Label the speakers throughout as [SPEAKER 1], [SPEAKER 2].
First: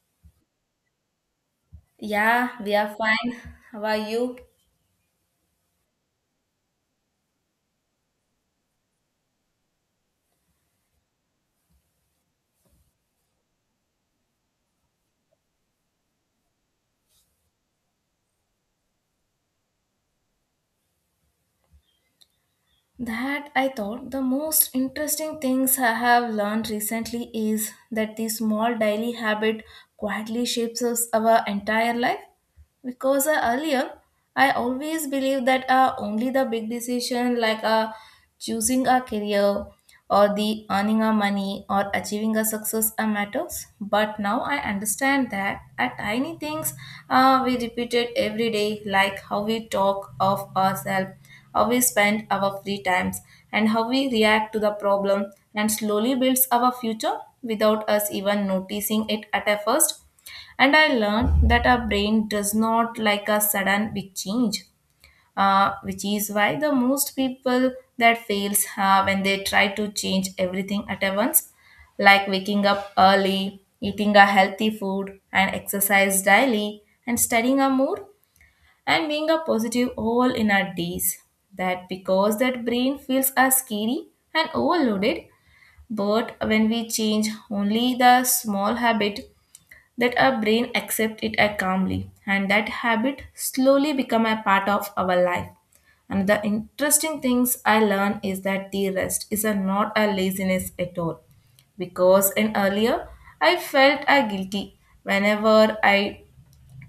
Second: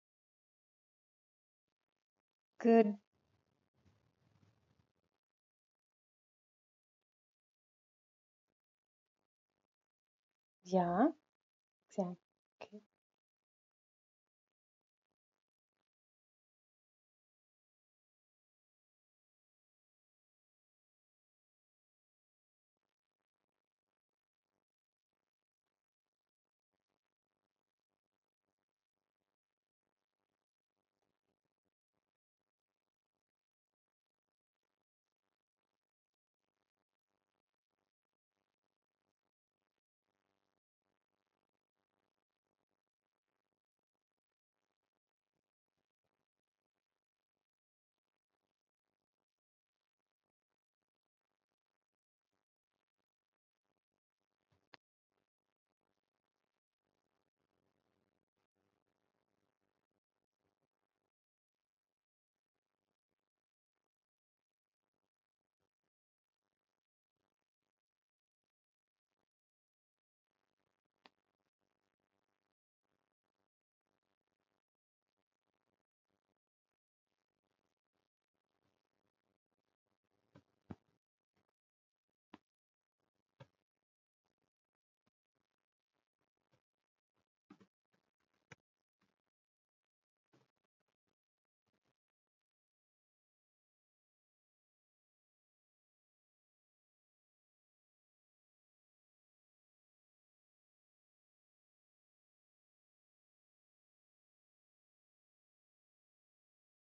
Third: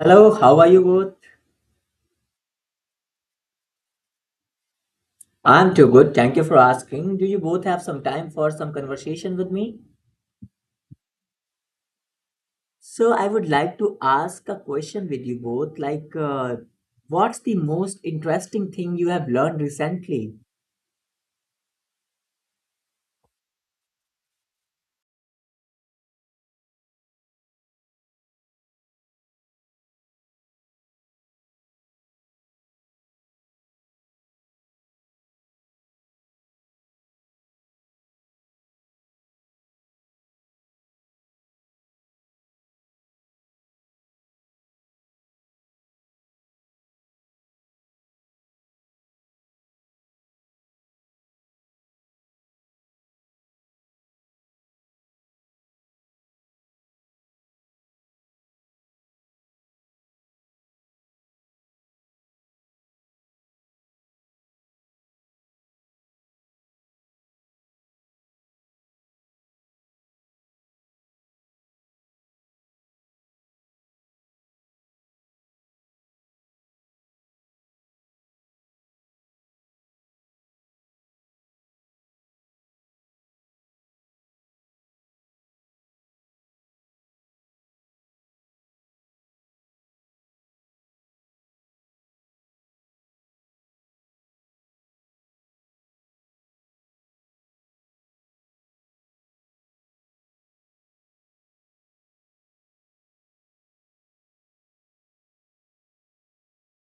[SPEAKER 1] Hello, how are you both?
[SPEAKER 2] Yeah, we are
[SPEAKER 3] Good.
[SPEAKER 2] fine. How are you?
[SPEAKER 1] I'm too good. Thank you for asking. Do you both have some time for some conversation with me?
[SPEAKER 3] Yeah, exactly.
[SPEAKER 1] So, I would like to ask a question with you both. Like, what's the most interesting thing you have learned recently?
[SPEAKER 2] That I thought the most interesting things I have learned recently is that the small daily habit quietly shapes us our entire life. Because earlier I always believed that only the big decision like choosing a career or the earning a money or achieving a success matters, but now I understand that at tiny things, we repeated every day like how we talk of ourselves, how we spend our free times, and how we react to the problem and slowly builds our future without us even noticing it at a first. And I learned that our brain does not like a sudden big change, which is why the most people that fails when they try to change everything at once, like waking up early, eating a healthy food, and exercise daily, and studying a more, and being a positive all in our days. That because that brain feels are scary and overloaded, but when we change only the small habit that our brain accepts it as calmly and that habit slowly become a part of our life. And the interesting things I learned is that the rest is a not a laziness at all because in earlier I felt I guilty whenever I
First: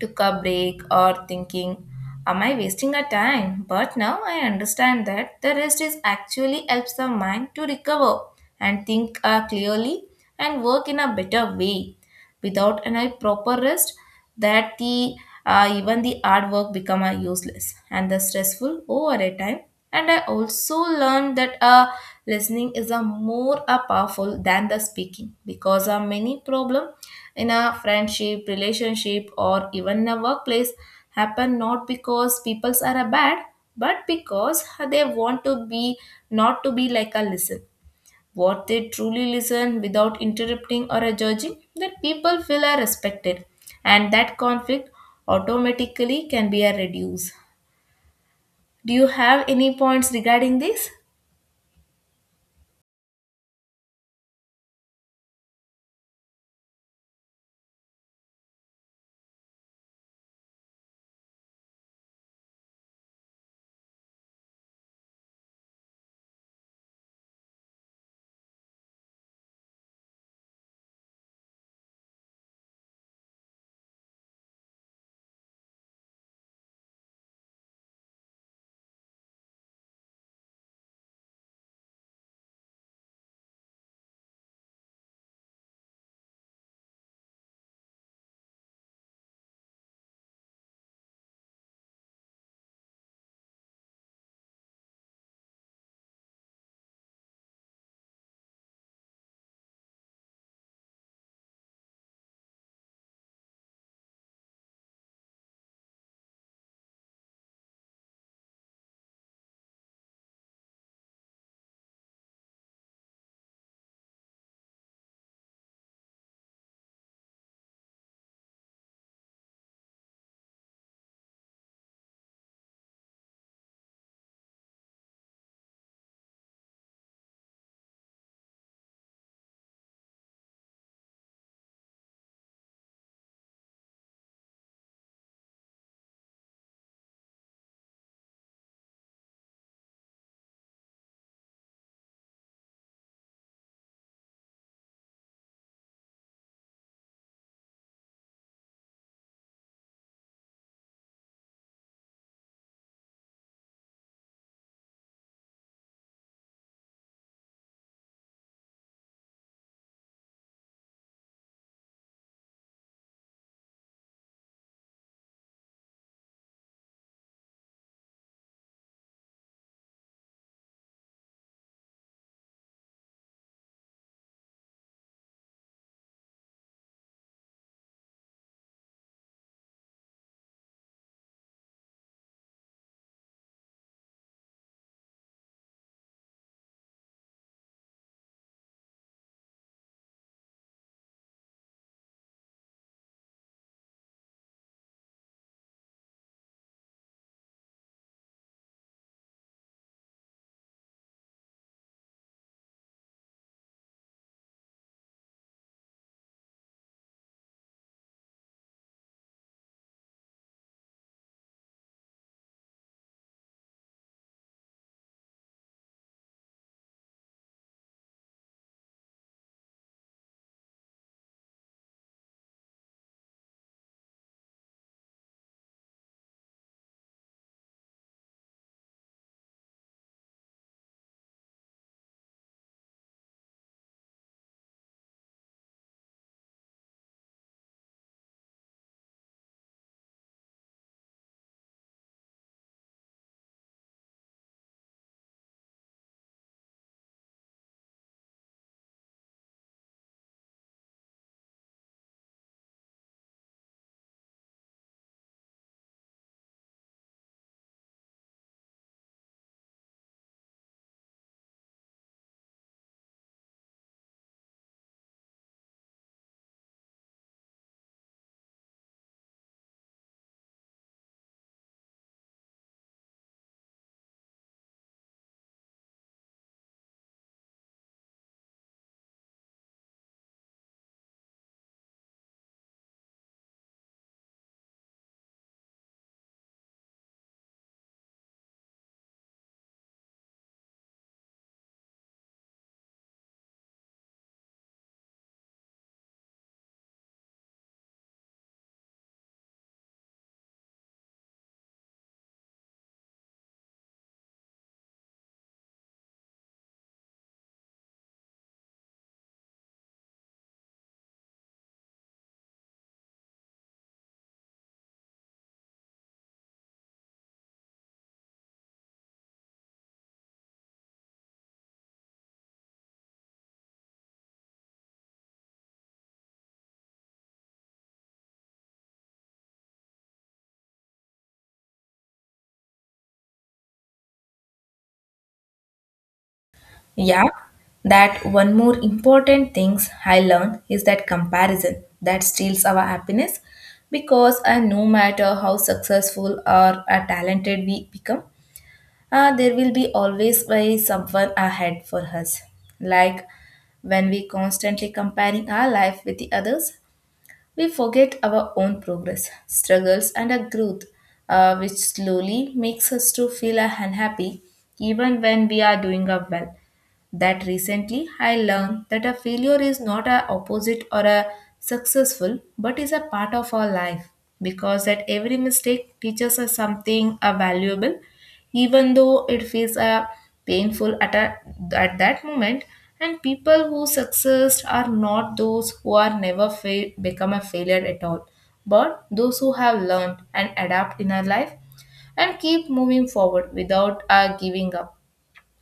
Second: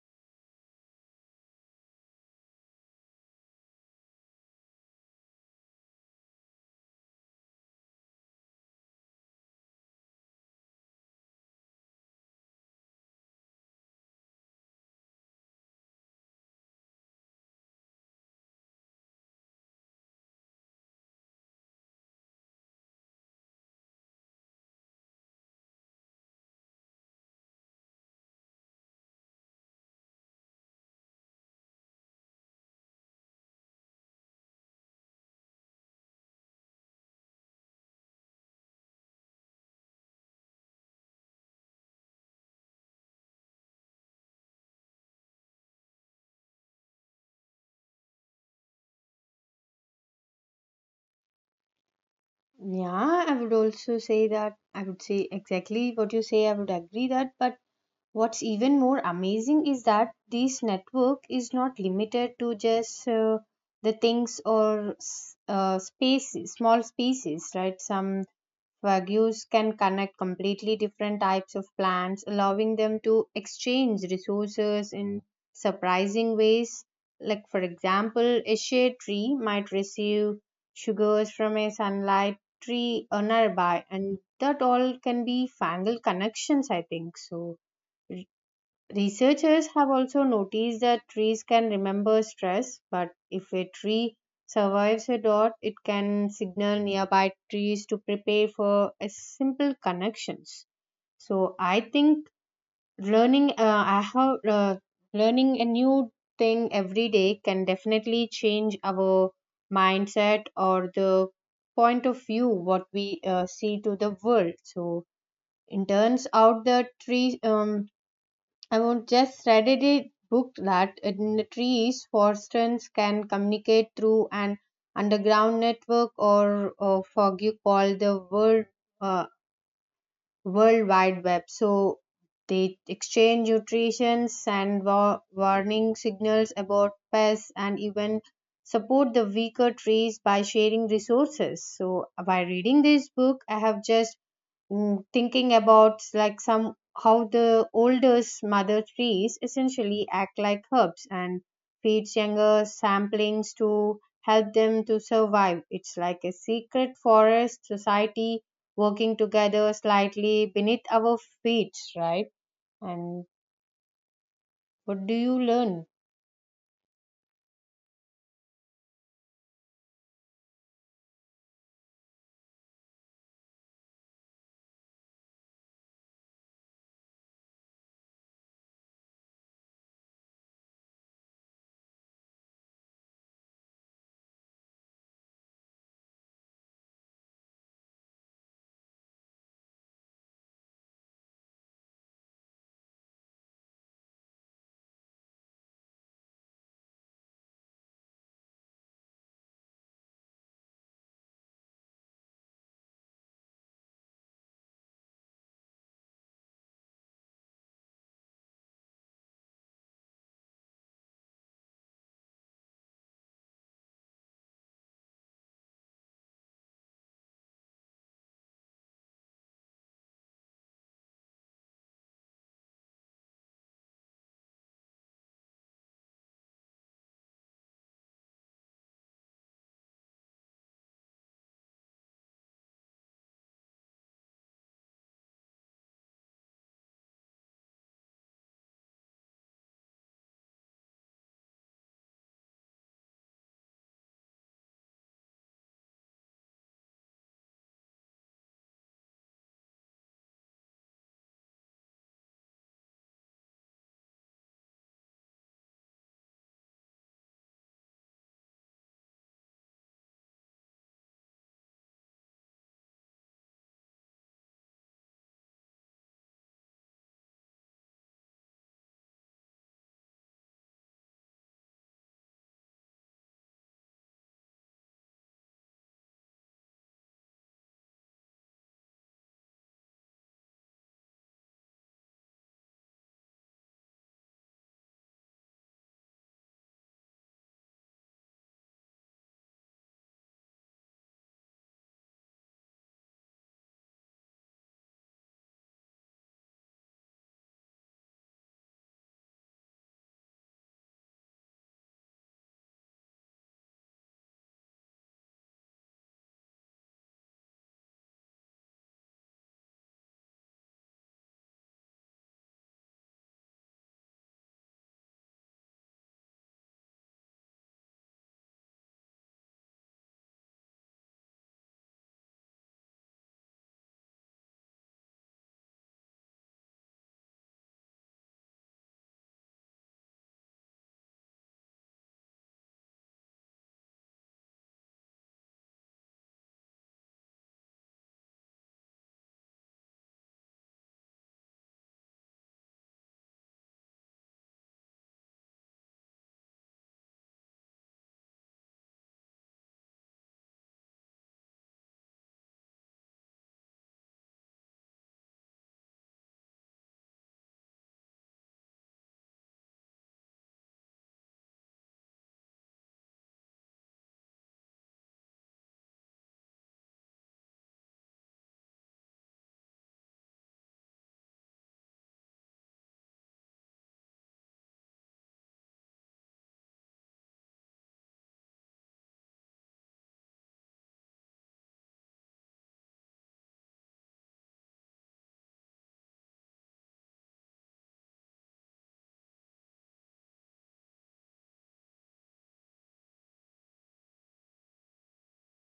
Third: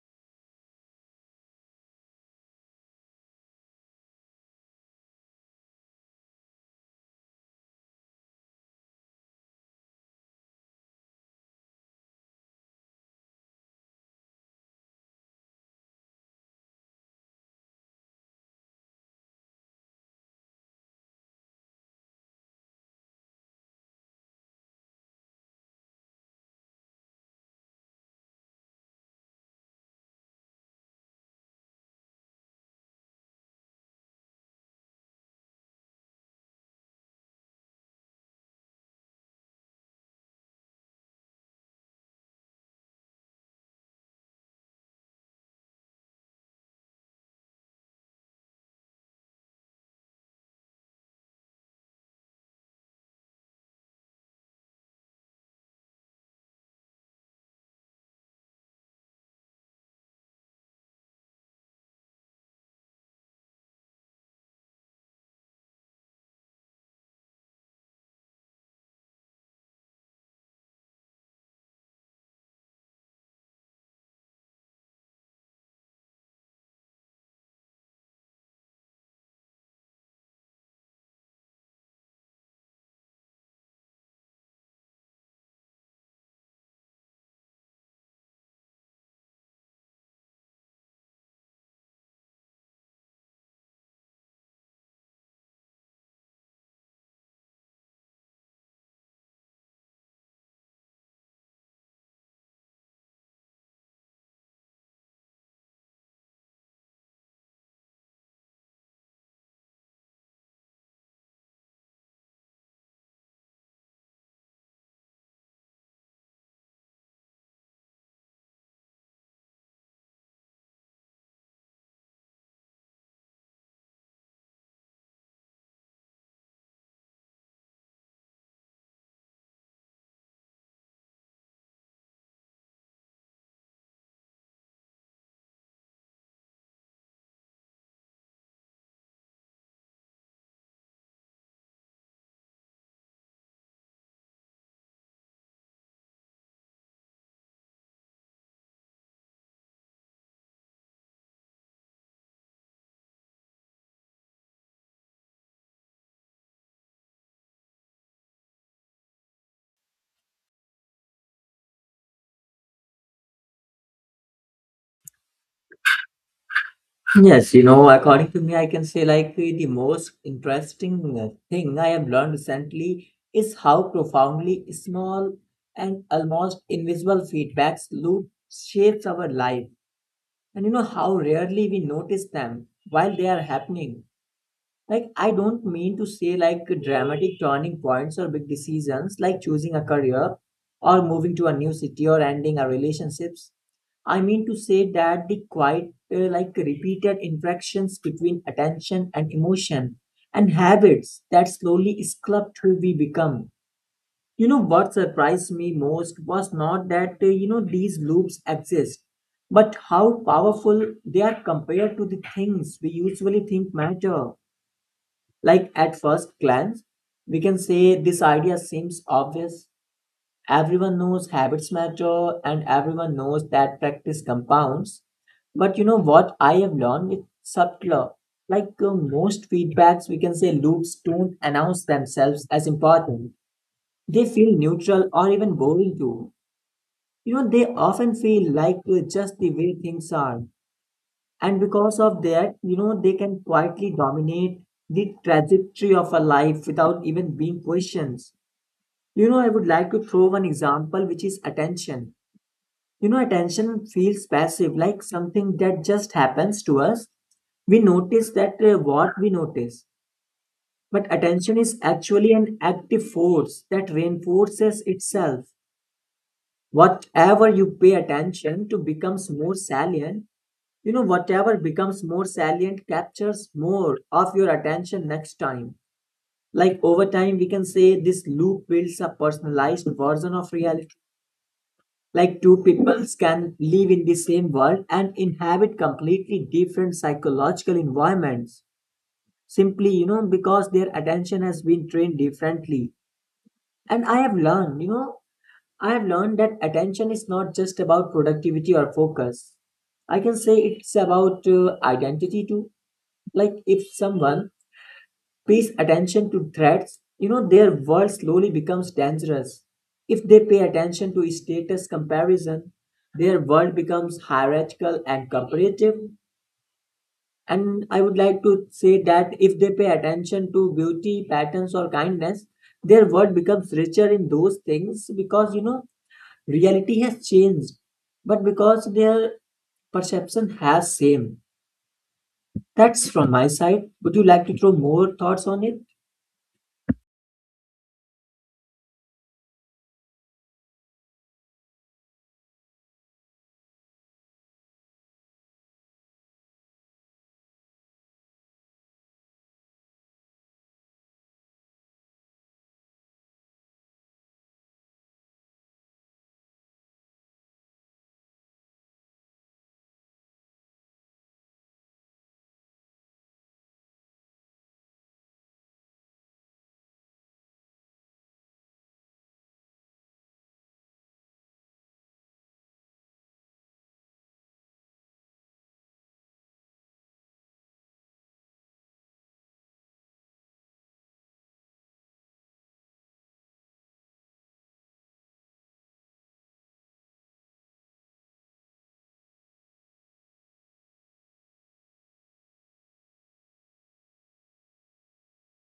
[SPEAKER 2] took a break or thinking, am I wasting a time? But now I understand that the rest is actually helps the mind to recover and think clearly and work in a better way. Without any proper rest, that the even the hard work become a useless and the stressful over a time. And I also learned that listening is a more powerful than the speaking because many problem in a friendship, relationship, or even a workplace happen not because people are a bad, but because they want to be not to be like a listen. What they truly listen without interrupting or judging, that people feel are respected, and that conflict automatically can be a reduced. Do you have any points regarding this?
[SPEAKER 3] Yeah, I would also say that. I would say exactly what you say. I would agree that. But what's even more amazing is that this network is not limited to just the things or spaces, small spaces, right? Some Wagyus can connect completely different types of plants, allowing them to exchange resources in surprising ways. Like, for example, a shade tree might receive sugars from a sunlight tree nearby, and that all can be fungal connections, I think so. Researchers have also noticed that trees can remember stress, but if a tree survives a drought, it can signal nearby trees to prepare for a simple connections. So I think learning, I have learning a new thing every day can definitely change our mindset or the point of view what we see to the world. So in turns out the tree I would just read it book that in trees, foresters can communicate through an underground network or a foggy call the world uh, World Wide Web. So they exchange nutritions and warning signals about pests and even support the weaker trees by sharing resources. So by reading this book, I have just thinking about like some how the oldest mother trees essentially act like herbs and feeds younger samplings to help them to survive. It's like a secret forest society working together slightly beneath our feet, right? And what do you learn?
[SPEAKER 1] Yes, you know, according to me, I can say like the most interesting thing I have learned recently is how profoundly small and almost invisible feedbacks loop shapes our life. And you know how rarely we notice them while they are happening. Like, I don't mean to say like dramatic turning points or big decisions like choosing a career or moving to a new city or ending our relationships. I mean to say that the quite like repeated interactions between attention and emotion and habits that slowly sculpt who we become. You know what surprised me most was not that you know these loops exist, but how powerful they are compared to the things we usually think matter. Like at first glance, we can say this idea seems obvious. Everyone knows habits matter and everyone knows that practice compounds. But you know what I have learned is subtler. Like most feedbacks, we can say loops don't announce themselves as important, they feel neutral or even boring too. You know, they often feel like just the way things are. And because of that, you know, they can quietly dominate the trajectory of a life without even being questioned. You know, I would like to throw one example, which is attention. You know, attention feels passive, like something that just happens to us, we notice that what we notice, but attention is actually an active force that reinforces itself. Whatever you pay attention to becomes more salient. You know, whatever becomes more salient captures more of your attention next time. Like over time we can say this loop builds a personalized version of reality. Like two peoples can live in the same world and inhabit completely different psychological environments, simply you know because their attention has been trained differently. And I have learned that attention is not just about productivity or focus. I can say it's about identity too. Like if someone pays attention to threats, you know, their world slowly becomes dangerous. If they pay attention to status comparison, their world becomes hierarchical and comparative. And I would like to say that if they pay attention to beauty, patterns, or kindness, their world becomes richer in those things, because you know reality has changed, but because their perception has same. That's from my side. Would you like to throw more thoughts on it?
[SPEAKER 2] Yeah, that one more important things I learned is that comparison that steals our happiness because no matter how successful or talented we become, there will be always by someone ahead for us. Like when we constantly comparing our life with the others, we forget our own progress, struggles, and our growth, which slowly makes us to feel unhappy even when we are doing up well. That recently I learned that a failure is not a opposite or a successful but is a part of our life because that every mistake teaches us something a valuable even though it feels a painful at, a, at that moment, and people who success are not those who are never fail, become a failure at all, but those who have learned and adapt in our life and keep moving forward without giving up.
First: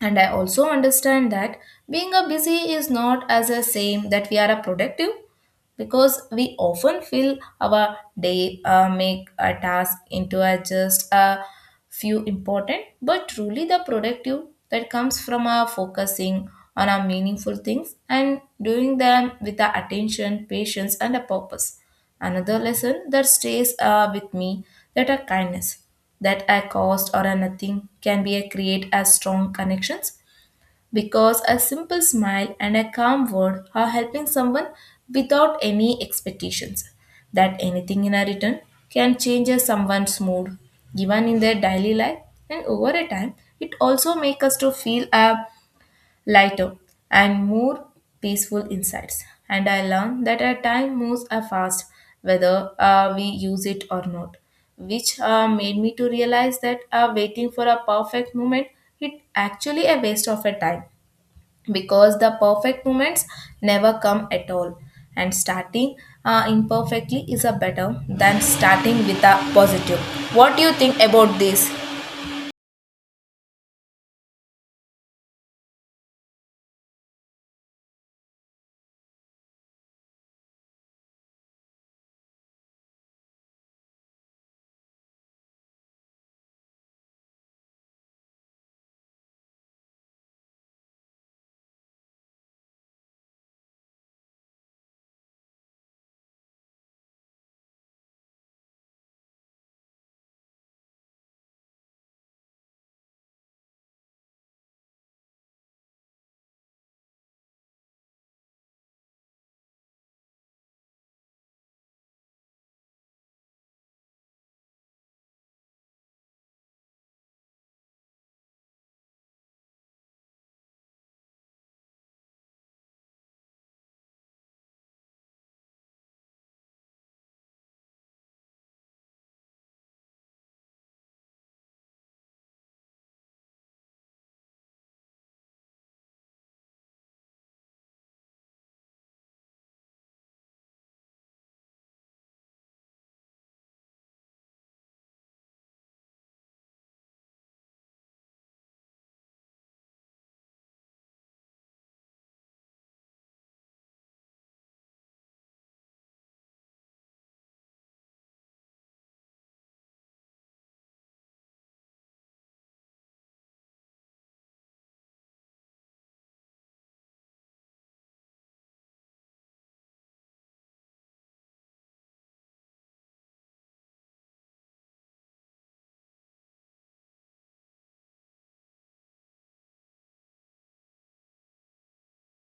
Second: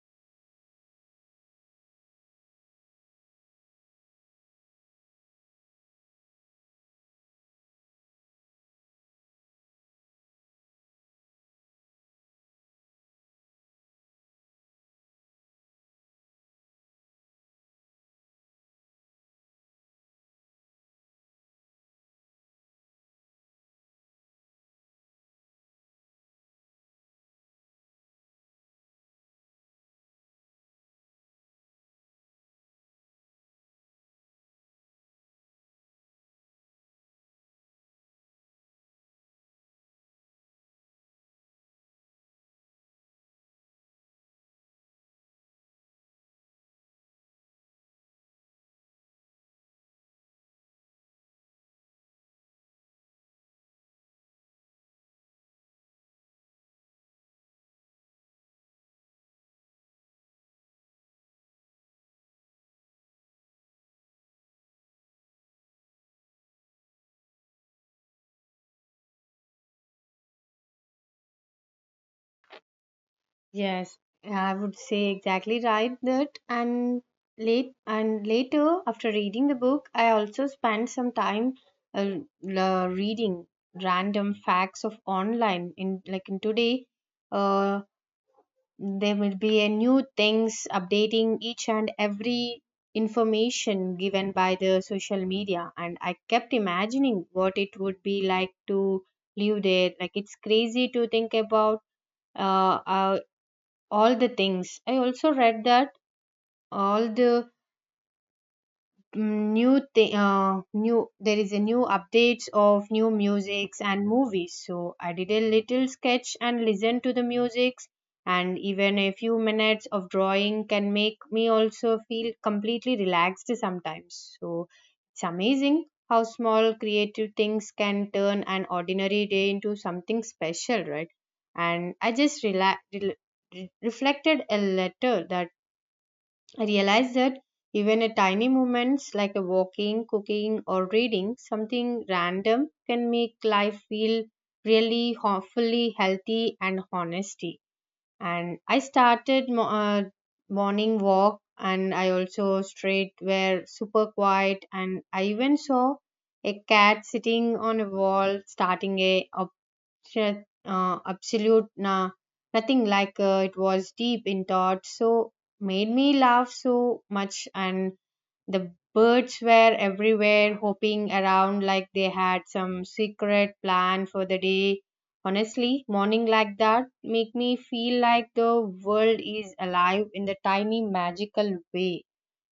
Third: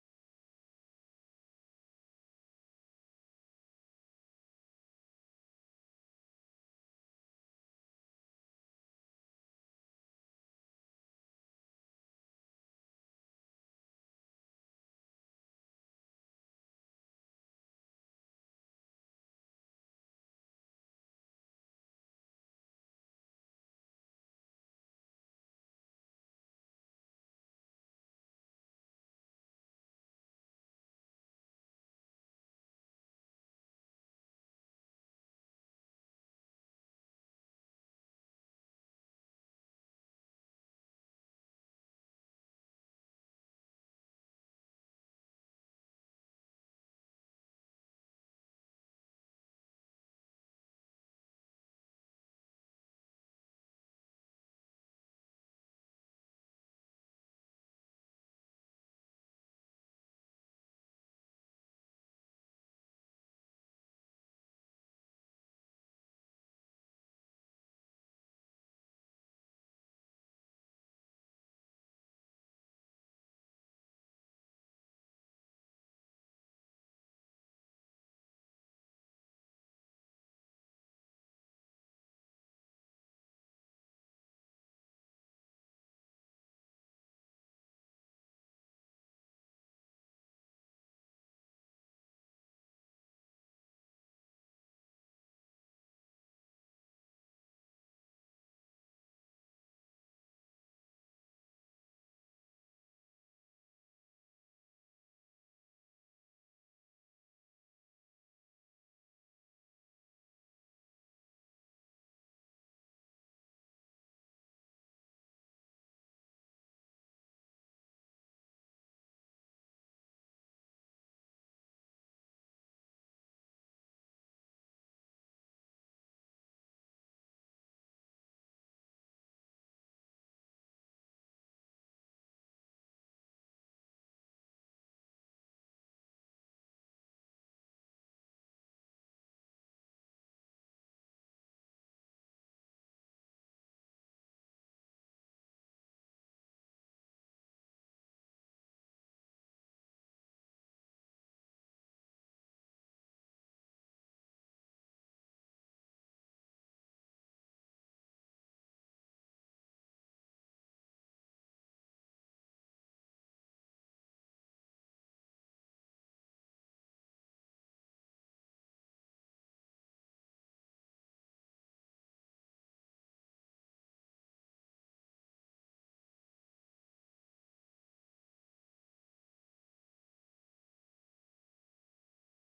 [SPEAKER 2] And I also understand that being a busy is not as a same that we are a productive because we often feel our day make a task into a just a few important, but truly the productive that comes from our focusing on our meaningful things and doing them with our attention, patience, and a purpose. Another lesson that stays with me that a kindness that a cost or a nothing can be a create as strong connections because a simple smile and a calm word are helping someone without any expectations that anything in a return can change a someone's mood given in their daily life. And over a time, it also makes us to feel a lighter and more peaceful insides. And I learned that our time moves a fast whether we use it or not, which made me to realize that waiting for a perfect moment it actually a waste of a time because the perfect moments never come at all, and starting imperfectly is a better than starting with a positive. What do you think about this?
[SPEAKER 3] Yes, I would say exactly right that. And late and later after reading the book, I also spent some time reading random facts of online in like in today, uh, there will be a new things updating each and every information given by the social media, and I kept imagining what it would be like to live there. Like, it's crazy to think about uh, uh, all the things. I also read that all the new there is a new updates of new musics and movies. So I did a little sketch and listened to the musics, and even a few minutes of drawing can make me also feel completely relaxed sometimes. So it's amazing how small creative things can turn an ordinary day into something special, right? And I just relax reflected a letter that I realized that even a tiny moments like a walking, cooking, or reading something random can make life feel really hopefully healthy and honesty. And I started morning walk, and I also straight were super quiet, and I even saw a cat sitting on a wall starting a. Sure, absolute na nothing. Like, it was deep in thought, so made me laugh so much, and the birds were everywhere, hopping around like they had some secret plan for the day. Honestly, morning like that make me feel like the world is alive in the tiny magical way.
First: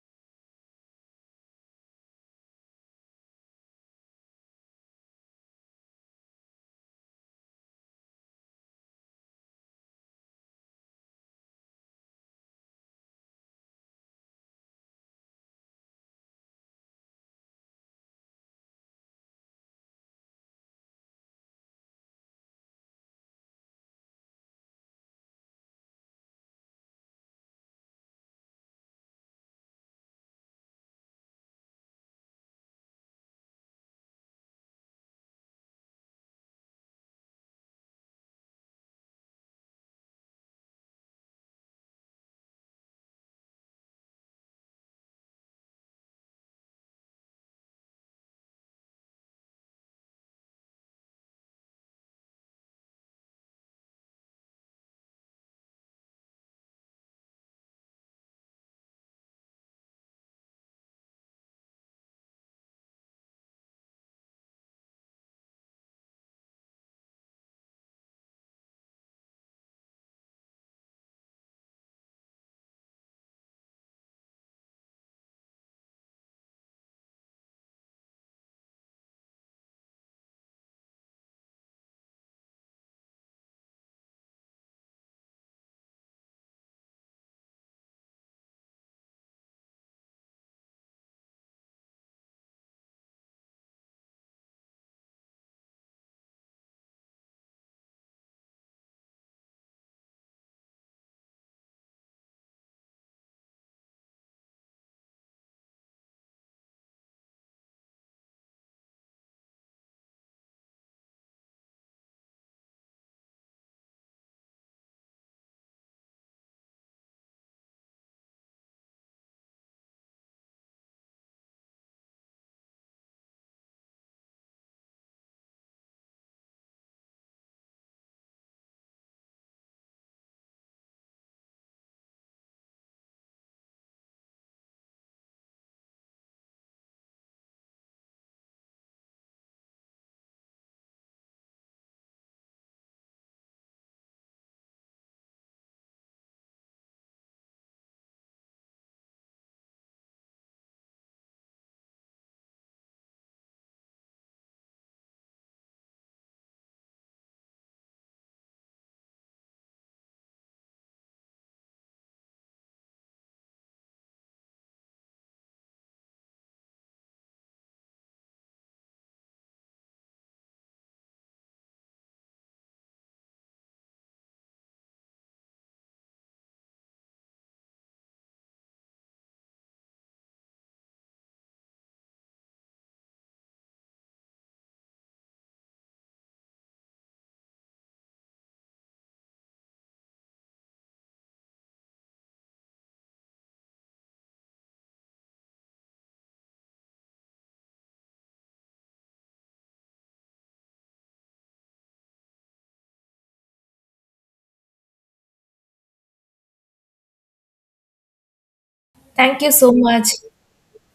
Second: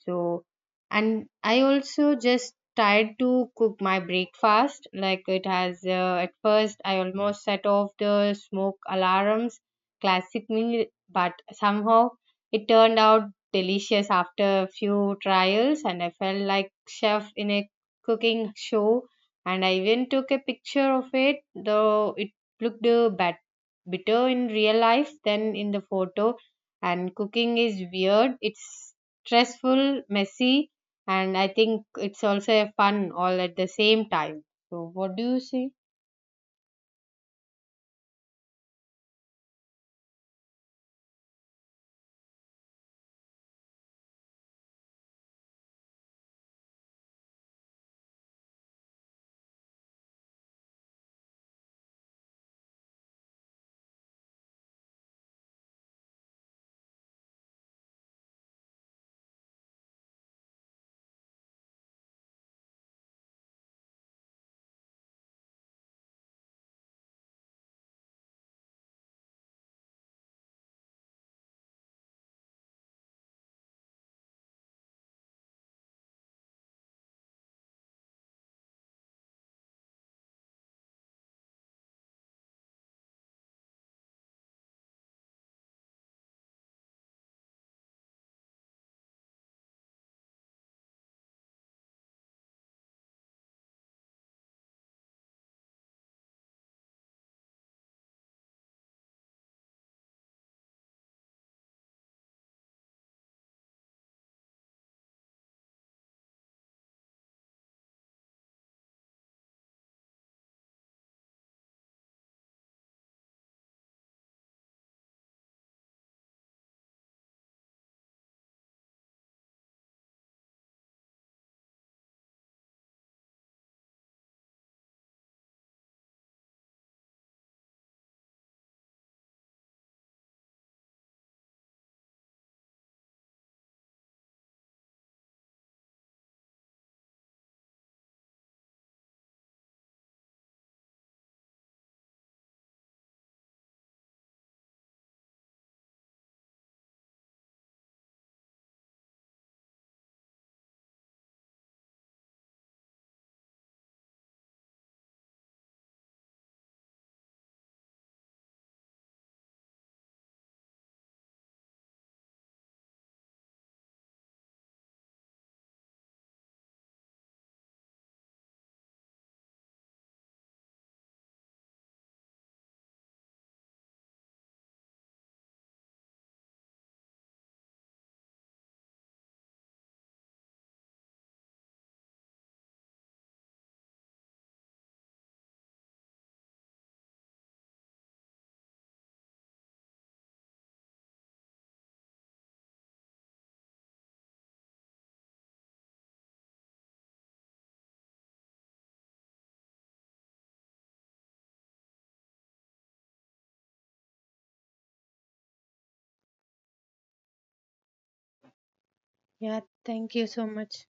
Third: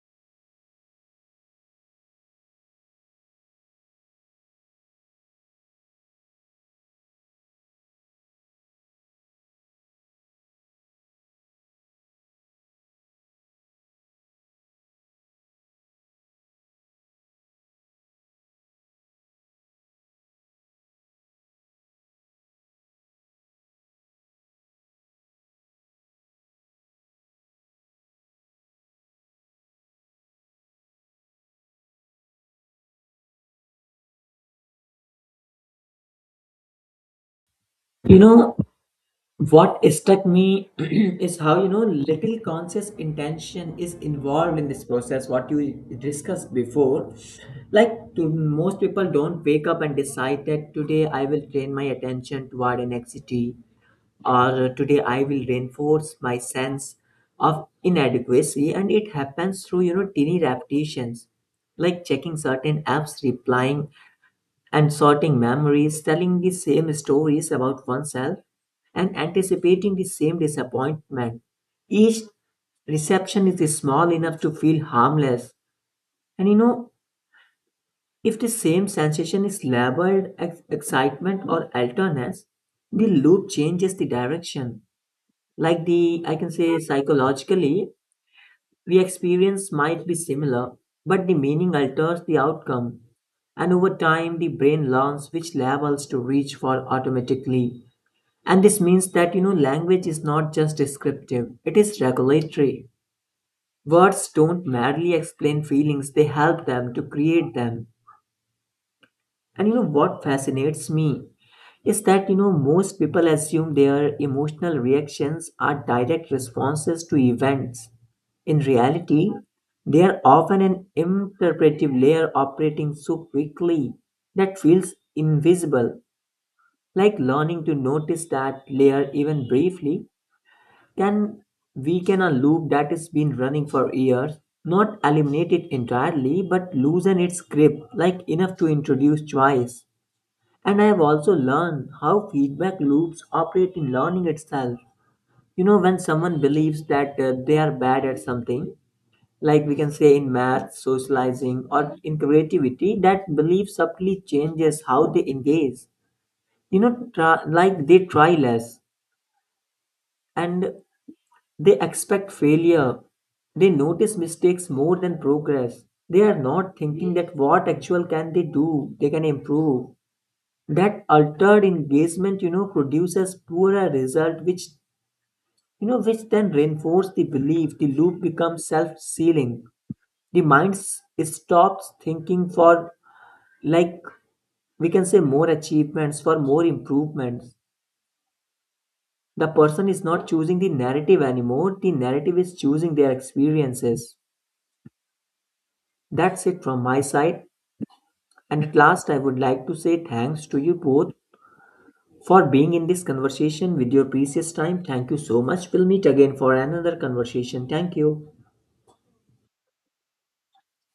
[SPEAKER 3] So, and I also just tried to cook my breakfast. Like it has, at first, I almost set off the smoke alarms, classic me, but somehow it turned out delicious after a few trials, and I felt like chef in a cooking show. And I even took a picture of it, though it looked bad, bitter in real life than in the photo. And cooking is weird. It's stressful, messy, and I think it's also a fun all at the same time. So, what do you say?
[SPEAKER 1] You know, what struck me is how you know little conscious intention is involved in this process, what you discussed before. Like, to most people don't wake up and decide that today I will train my attention toward an anxiety, or today I will reinforce my sense of inadequacy, and it happens through you know teeny repetitions, like checking certain apps, replying and sorting memories, telling the same stories about oneself, and anticipating the same disappointment. Each reception is small enough to feel harmless. And you know, if the same sensation is labeled excitement or alertness, the loop changes the direction. Like the, I can say psychologically, the experience might be similar, but the meaning alters the outcome. And over time, the brain learns which levels to reach for automatically. And this means that, you know, language is not just descriptive, it is regulatory. Words don't merely explain feelings, they help them to create them. And you know what fascinates me is that you know most people assume their emotional reactions are direct responses to events. In reality, they are often an interpretive layer operating so quickly that feels invisible. Like learning to notice that layer, even briefly, can weaken a loop that has been running for years, not eliminate it entirely, but loosen its grip, like enough to introduce choice. And I have also learned how feedback loops operate in learning itself. You know, when someone believes that they are bad at something, like we can say in math, socializing, or in creativity, that belief subtly changes how they engage. You know, try, like they try less and they expect failure. They notice mistakes more than progress. They are not thinking that what actual can they do, they can improve. That altered engagement, you know, produces poorer result, which you know which then reinforce the belief. The loop becomes self-sealing. The stops thinking for, like, we can say more achievements for more improvements. The person is not choosing the narrative anymore, the narrative is choosing their experiences. That's it from my side, and at last I would like to say thanks to you both for being in this conversation with your precious time. Thank you so much. We'll meet again for another conversation. Thank you.
[SPEAKER 2] Thank you
[SPEAKER 3] Yeah,
[SPEAKER 2] so much.
[SPEAKER 3] thank you so much.